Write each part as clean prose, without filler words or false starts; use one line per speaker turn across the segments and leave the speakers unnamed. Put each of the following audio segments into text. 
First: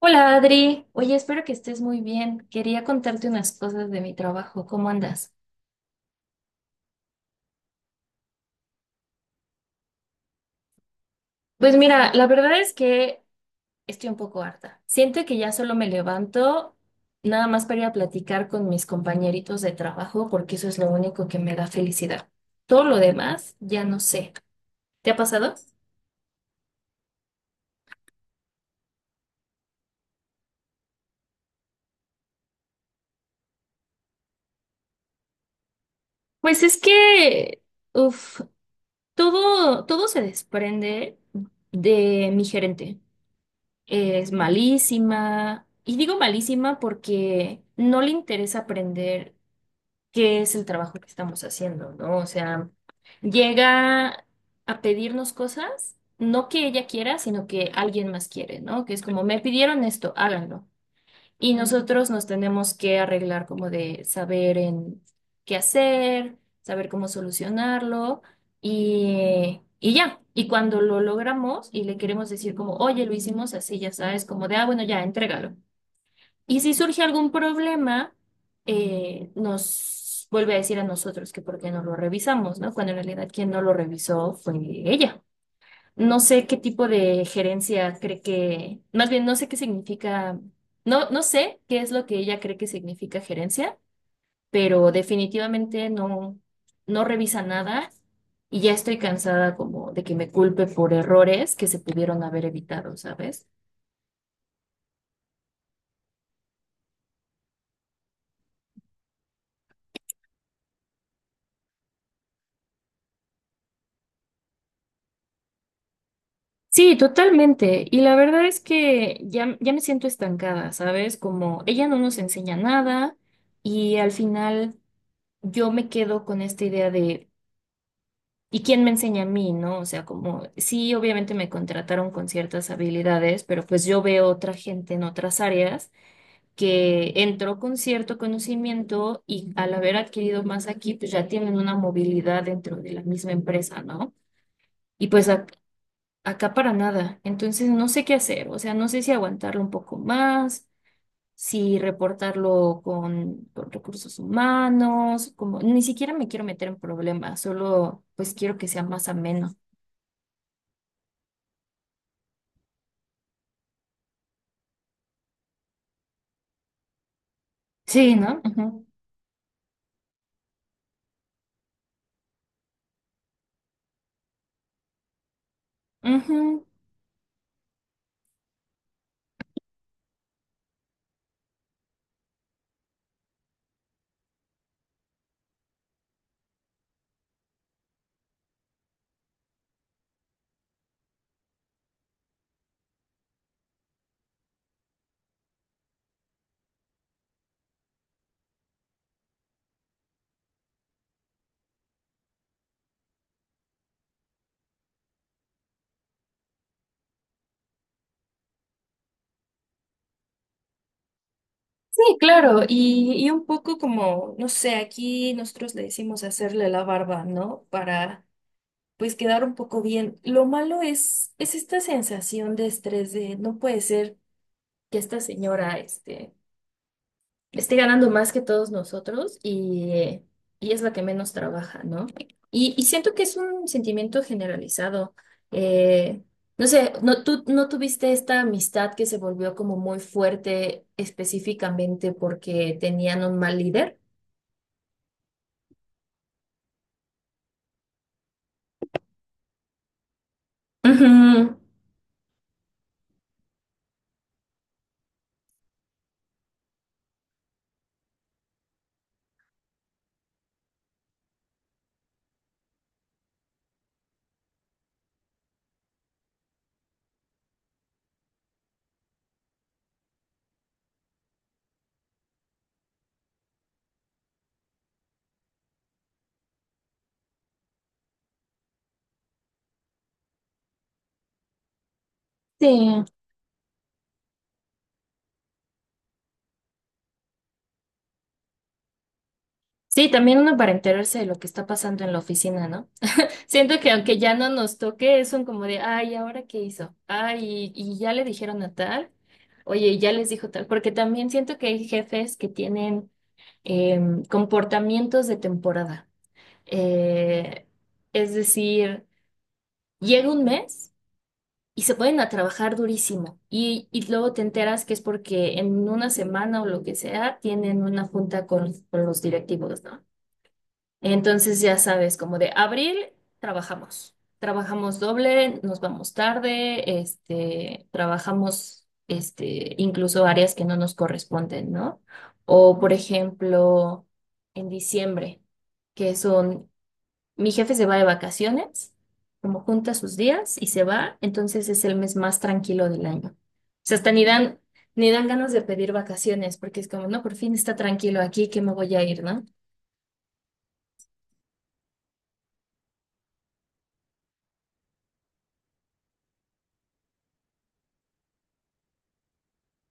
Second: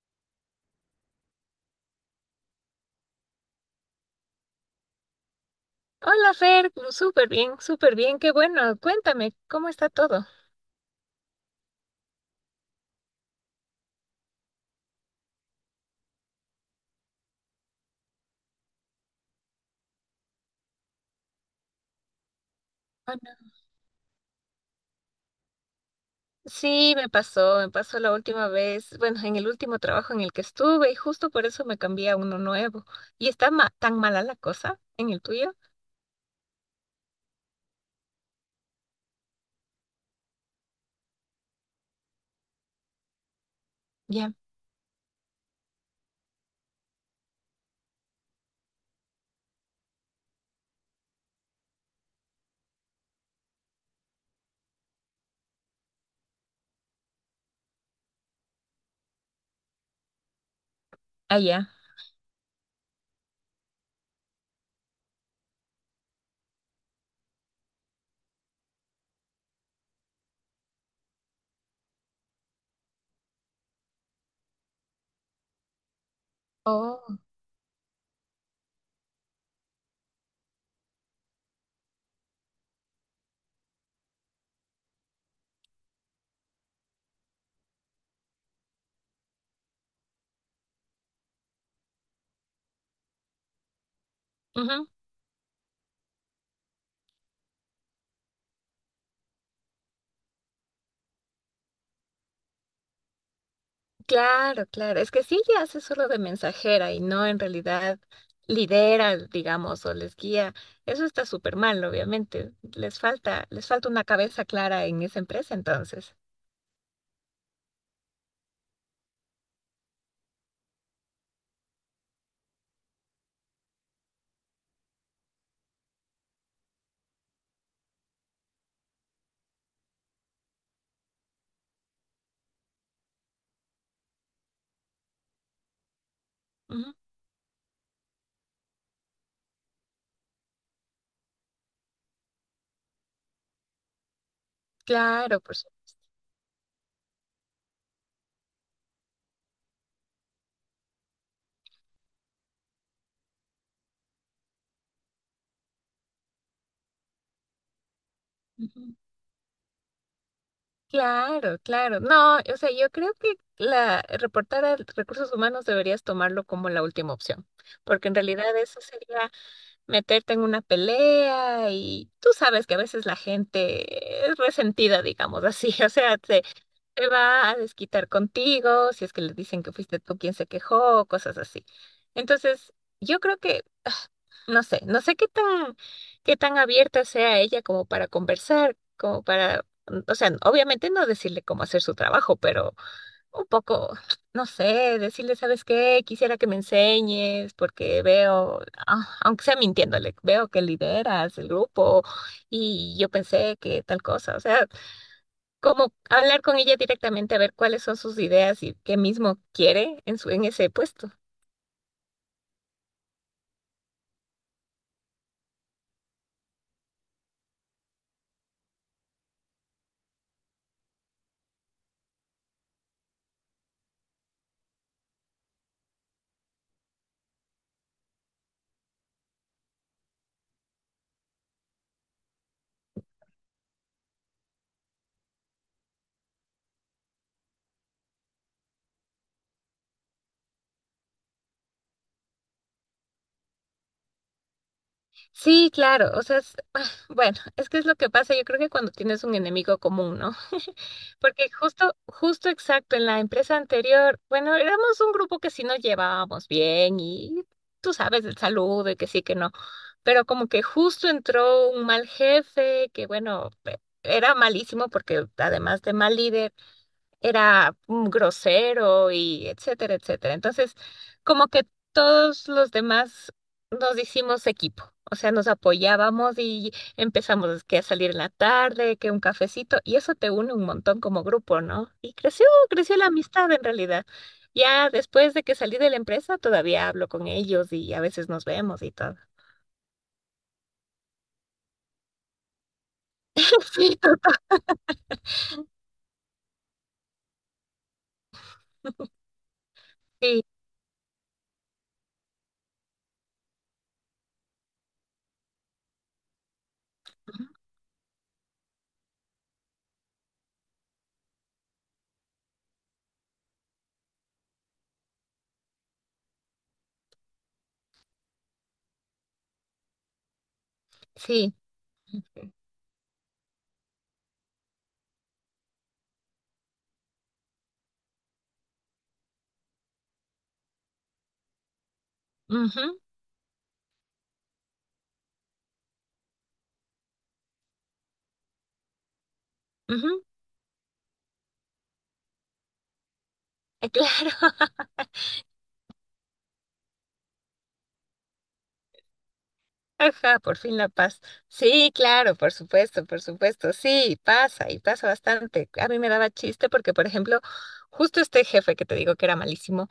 Hola Adri, oye, espero que estés muy bien. Quería contarte unas cosas de mi trabajo. ¿Cómo andas?
Hola Fer, súper bien, qué bueno. Cuéntame, ¿cómo está todo?
Pues mira, la verdad es que estoy un poco harta. Siento que ya solo me levanto nada más para ir a platicar con mis compañeritos de trabajo porque eso es lo único que me da felicidad. Todo lo
Ah, no.
demás ya no sé. ¿Te ha pasado?
Sí, me pasó la última vez, bueno, en el último trabajo en el que estuve y justo por eso me cambié a uno nuevo. ¿Y está tan mala la cosa en el tuyo?
Pues es que, uff, todo se desprende de mi gerente. Es
Ya,
malísima. Y digo malísima porque no le interesa aprender qué es el trabajo que estamos haciendo, ¿no? O sea, llega a pedirnos cosas, no que ella quiera, sino que alguien más quiere, ¿no? Que es como, me pidieron esto, háganlo. Y
allá.
nosotros nos tenemos que arreglar como de saber en qué hacer, saber cómo solucionarlo y ya. Y cuando lo logramos y le queremos decir como, oye, lo hicimos así, ya sabes, como de, ah, bueno, ya, entrégalo. Y si surge
Oh,
algún problema, nos vuelve a decir a nosotros que por qué no lo revisamos, ¿no? Cuando en realidad quien no lo revisó fue ella. No sé qué tipo de gerencia cree que, más bien no sé qué significa, no sé qué es lo que ella cree que significa gerencia,
ujú.
pero definitivamente no, no revisa nada y ya estoy cansada como de que me culpe por errores que se pudieron haber evitado, ¿sabes?
Claro, claro. Es que sí, ya hace solo de mensajera y no en realidad lidera, digamos, o les guía. Eso está súper mal, obviamente. Les falta una cabeza clara en esa empresa entonces.
Sí, totalmente. Y la verdad es que ya me siento estancada, ¿sabes? Como ella no nos enseña nada y al final yo me quedo con esta idea de ¿y quién me enseña a mí, no? O sea, como, sí, obviamente me contrataron con ciertas habilidades, pero pues yo veo otra gente en otras áreas que entró con cierto conocimiento y al haber adquirido más aquí, pues ya tienen una movilidad dentro de la misma empresa, ¿no? Y pues
Claro, por supuesto.
acá para nada. Entonces no sé qué hacer, o sea, no sé si aguantarlo un poco más, si reportarlo con recursos humanos, como, ni siquiera me quiero meter en problemas, solo pues quiero que sea
Ujú.
más ameno.
Claro, claro. No, o sea, yo creo que la reportar a recursos humanos deberías tomarlo como la última opción, porque en
Sí, ¿no?
realidad eso
Ujú.
sería meterte en una pelea y tú sabes que a veces la gente es resentida, digamos así, o sea, te,
Ujú.
te va a desquitar contigo si es que le dicen que fuiste tú quien se quejó, cosas así. Entonces, yo creo que no sé, no sé qué tan abierta sea ella como para conversar, como para, o sea, obviamente no decirle cómo hacer su trabajo, pero un poco, no sé, decirle, ¿sabes qué? Quisiera que me enseñes porque veo, aunque sea mintiéndole, veo que lideras el grupo y yo pensé que tal cosa, o sea, como hablar con ella directamente a ver cuáles son sus ideas y qué mismo quiere en su, en ese puesto.
Sí, claro, y un poco como, no sé, aquí nosotros le decimos hacerle la barba, ¿no? Para pues quedar un poco bien. Lo malo es esta sensación de estrés de no puede ser que esta señora, este, esté ganando más que todos nosotros y y es la que menos trabaja, ¿no? Y siento que es un sentimiento generalizado. Eh, no sé, no, tú no tuviste esta amistad que se volvió como muy fuerte específicamente porque tenían un mal líder.
Sí, claro, o sea, bueno, es que es lo que pasa, yo creo que cuando tienes un enemigo común, ¿no? Porque
Ujú.
justo, justo exacto, en la empresa anterior, bueno, éramos un grupo que sí nos llevábamos bien y tú sabes el saludo y que sí, que no, pero como que justo entró un mal jefe que, bueno, era malísimo porque además de mal líder, era grosero y etcétera, etcétera. Entonces, como que todos los demás nos hicimos equipo, o sea, nos apoyábamos y empezamos que a salir en la tarde, que un cafecito, y eso te une un montón como grupo, ¿no? Y creció, creció
Sí.
la amistad en realidad. Ya después de que salí de la empresa, todavía hablo con ellos y a veces nos vemos y todo.
Sí, también uno para enterarse de lo que está pasando en la oficina, ¿no? Siento que aunque ya no nos toque, es un como de, ay, ¿ahora qué hizo? Ay, y ya le dijeron a tal, oye, y ya les
Sí,
dijo tal, porque también siento que hay jefes que tienen comportamientos de temporada. Eh, es decir, llega un mes y se ponen a trabajar durísimo y luego te enteras que es porque en una semana o lo que sea tienen una junta con los directivos, ¿no?
sí,
Entonces ya sabes, como de
sí.
abril trabajamos, trabajamos doble, nos vamos tarde, este, trabajamos este, incluso áreas que no nos corresponden, ¿no? O por
Ujú,
ejemplo, en diciembre, que son, mi jefe se va de vacaciones, como junta sus
ujú,
días y se va, entonces es el mes más tranquilo del año. O sea, hasta ni
Claro.
dan, ni dan ganas de pedir vacaciones, porque es como, no, por fin está tranquilo aquí, que me voy a ir, ¿no?
Ajá, por fin la paz. Sí, claro, por supuesto, por supuesto. Sí, pasa y pasa bastante. A mí me daba chiste porque, por ejemplo, justo este jefe que te digo que era malísimo,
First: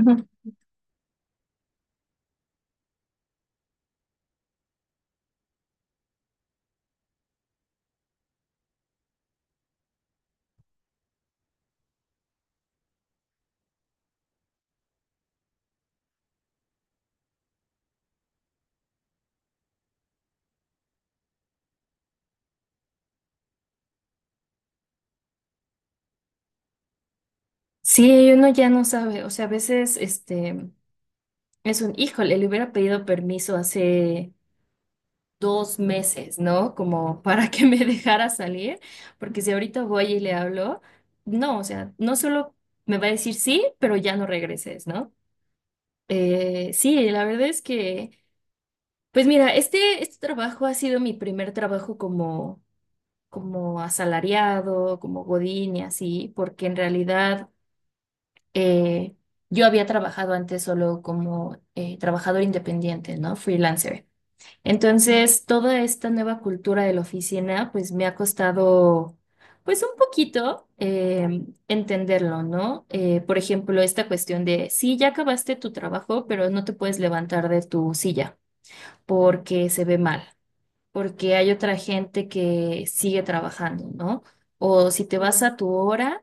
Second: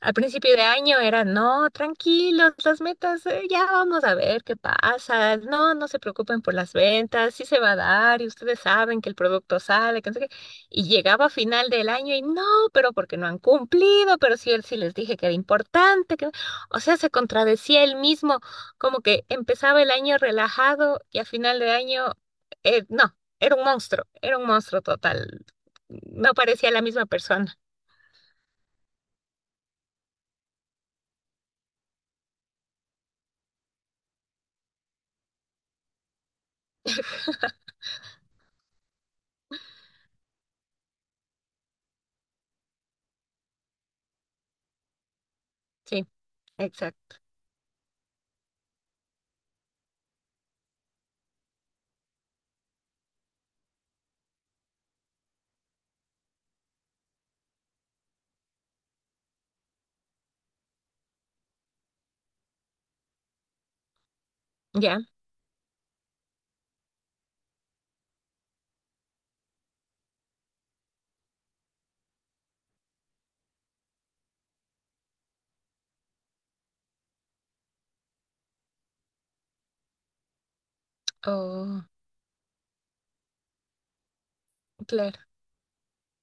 al principio de año era, no, tranquilos, las metas, ya vamos a ver qué pasa. No, no se preocupen por las ventas, sí se va a dar y ustedes saben que el producto sale, que no sé qué. Y llegaba a final del año y no, pero porque no han cumplido, pero sí, él sí les dije que era importante, que... O sea, se contradecía él mismo como que empezaba el año relajado y a final de año, no, era un monstruo total. No parecía la misma persona.
Sí, uno ya no sabe, o sea, a veces este es un, híjole, le hubiera pedido permiso hace dos meses, ¿no? Como para que me dejara salir, porque si ahorita voy y le hablo, no, o sea, no solo me va a decir sí, pero ya no regreses, ¿no?
Sí,
Sí,
exacto.
la verdad es que, pues mira, este trabajo ha sido mi primer trabajo como, como asalariado, como godín y así, porque en realidad eh, yo había trabajado antes solo como trabajador independiente, ¿no? Freelancer.
Ya.
Entonces, toda esta nueva cultura de la oficina, pues me ha costado, pues un poquito entenderlo, ¿no? Por ejemplo, esta cuestión de, sí, ya acabaste tu trabajo, pero no te puedes levantar de tu silla porque se ve mal porque hay otra
Oh,
gente que sigue trabajando, ¿no? O si te
claro.
vas a tu hora,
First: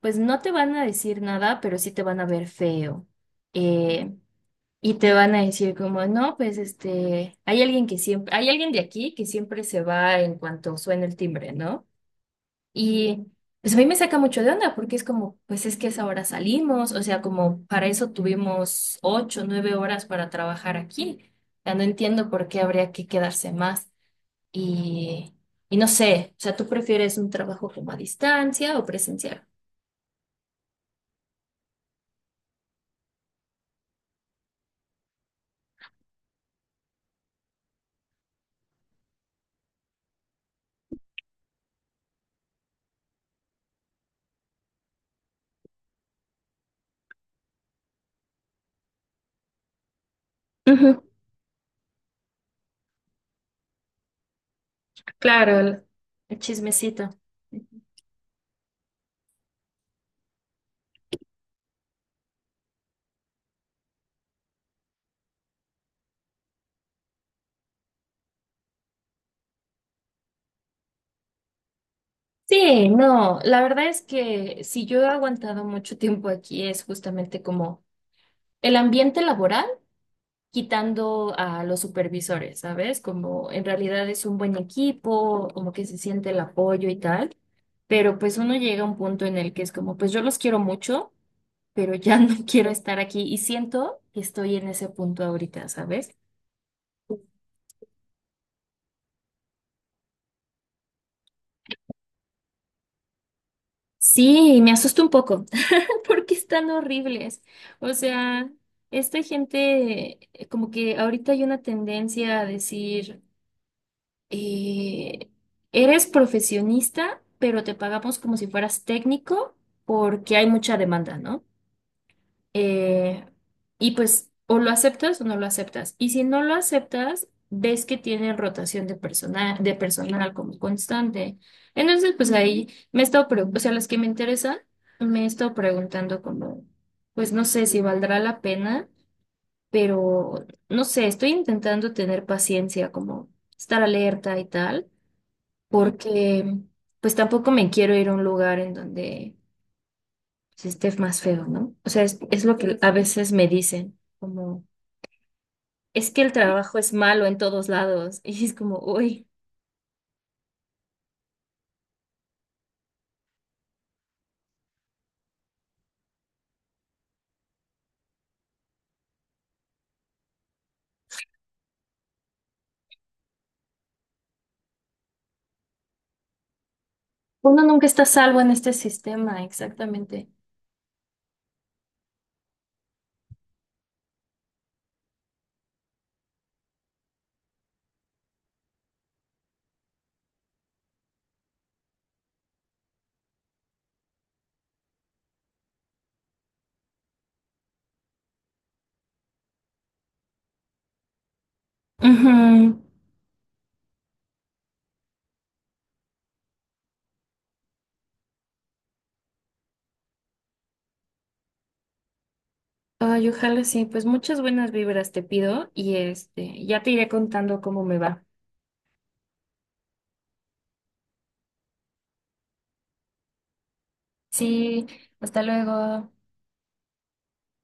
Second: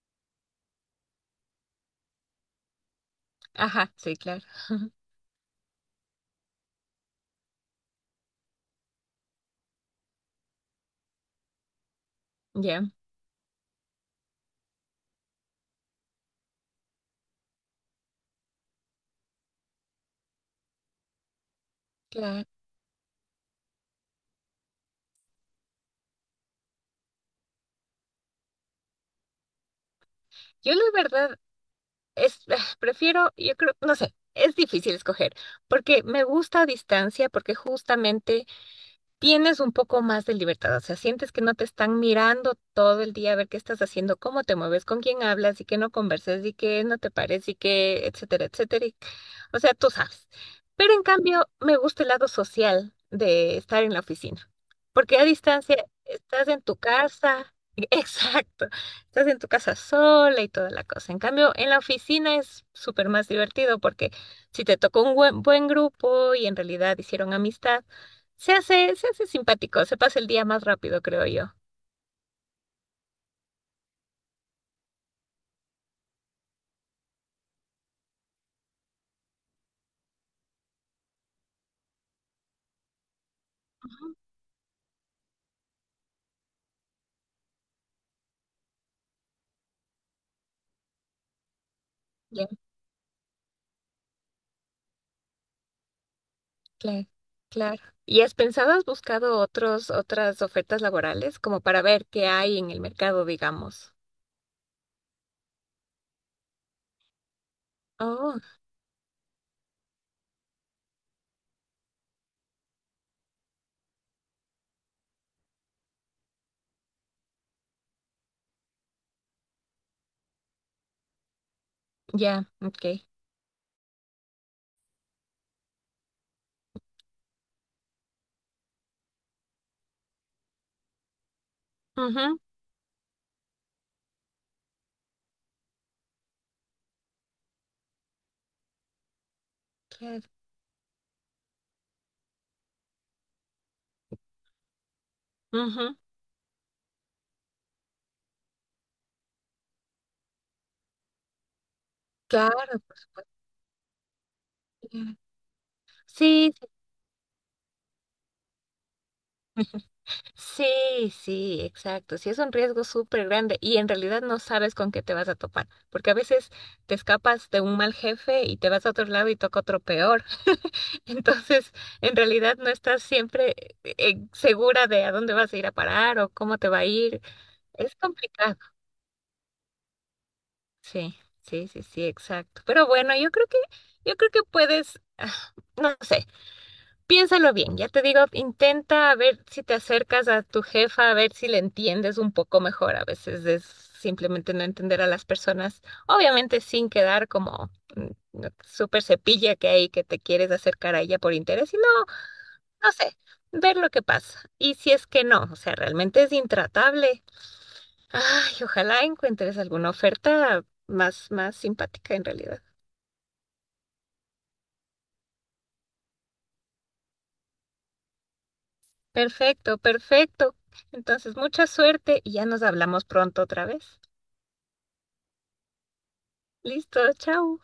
pues no te van a decir nada, pero sí te van a ver feo.
Ajá,
Eh,
sí, claro.
y te van a decir como, no, pues este, hay alguien que siempre, hay alguien de aquí que siempre se va en cuanto suena el timbre, ¿no?
Ya,
Y pues a mí me saca mucho de onda porque es como, pues es que a esa hora salimos, o sea, como para eso tuvimos ocho, nueve horas para trabajar aquí. O sea, no entiendo
claro.
por qué habría que quedarse más. Y, y no sé, o sea, ¿tú prefieres un trabajo como a distancia o presencial?
Yo la verdad es, prefiero, yo creo, no sé, es difícil escoger, porque me gusta a distancia, porque justamente tienes un poco más de libertad, o sea, sientes que no te están mirando todo el día a ver qué estás haciendo, cómo te mueves, con quién hablas y que no converses, y que no te pares y que, etcétera, etcétera. O sea, tú sabes. Pero
Ujú,
en cambio, me gusta el lado social de estar en la oficina, porque a
claro,
distancia
el
estás en tu
chismecito.
casa, exacto, estás en tu casa sola y toda la cosa. En cambio, en la oficina es súper más divertido porque si te tocó un buen, buen grupo y en realidad hicieron amistad, se hace simpático, se pasa el día más rápido, creo yo.
Sí, no, la verdad es que si yo he aguantado mucho tiempo aquí es justamente como el ambiente laboral, quitando a los supervisores, ¿sabes? Como en
Ajá.
realidad es un buen equipo, como que se siente el apoyo y tal, pero pues uno llega a un punto en el que es como, pues yo los quiero mucho, pero ya no
Ya,
quiero estar aquí y siento que estoy en ese punto ahorita, ¿sabes?
claro, claro. ¿Y has pensado, has buscado otros, otras ofertas laborales como para ver qué hay en el mercado, digamos?
Sí, me asusta un poco porque están horribles. O
Oh,
sea, esta gente, como que ahorita hay una tendencia a decir, eh, eres profesionista, pero te pagamos como si fueras técnico porque hay mucha demanda, ¿no?
ya, ok.
Eh, y pues o lo aceptas o no lo aceptas. Y si no lo aceptas, ves que tiene rotación de personal como constante. Entonces, pues
Ujú,
ahí me he estado, o sea, las que me interesan, me he estado preguntando como, pues no sé si valdrá la pena,
claro,
pero no sé, estoy intentando tener paciencia, como estar alerta y tal,
ujú,
porque pues tampoco me quiero ir a un lugar en donde si esté más feo, ¿no? O sea, es lo que
claro,
a
por supuesto.
veces me dicen, como,
Ya.
es que el
Sí,
trabajo es malo en todos lados. Y es como, uy,
sí, sí, sí, exacto. Sí, es un riesgo súper grande y en realidad no sabes con qué te vas a topar, porque a veces te escapas de un mal jefe y te vas a otro lado y toca otro peor. Entonces, en realidad no estás siempre segura de a dónde vas a ir a parar o cómo te va a ir.
uno nunca
Es
está a salvo en
complicado.
este sistema, exactamente.
Sí, sí, sí, sí, exacto. Pero bueno, yo creo que puedes, no sé, piénsalo bien. Ya te digo, intenta ver si te acercas a tu jefa, a ver si le entiendes un poco mejor. A veces es simplemente no entender a las personas, obviamente sin quedar como mm, súper cepilla que hay que te quieres acercar a ella por interés, sino
Ujú.
no sé, ver lo que pasa. Y si es que no, o sea, realmente es intratable. Ay, ojalá encuentres alguna oferta más, más simpática en realidad.
Ay, ojalá sí, pues muchas buenas vibras te pido y este, ya te iré contando cómo me va.
Perfecto, perfecto. Entonces, mucha suerte y ya nos hablamos pronto otra vez.
Sí, hasta luego.
Listo, chao.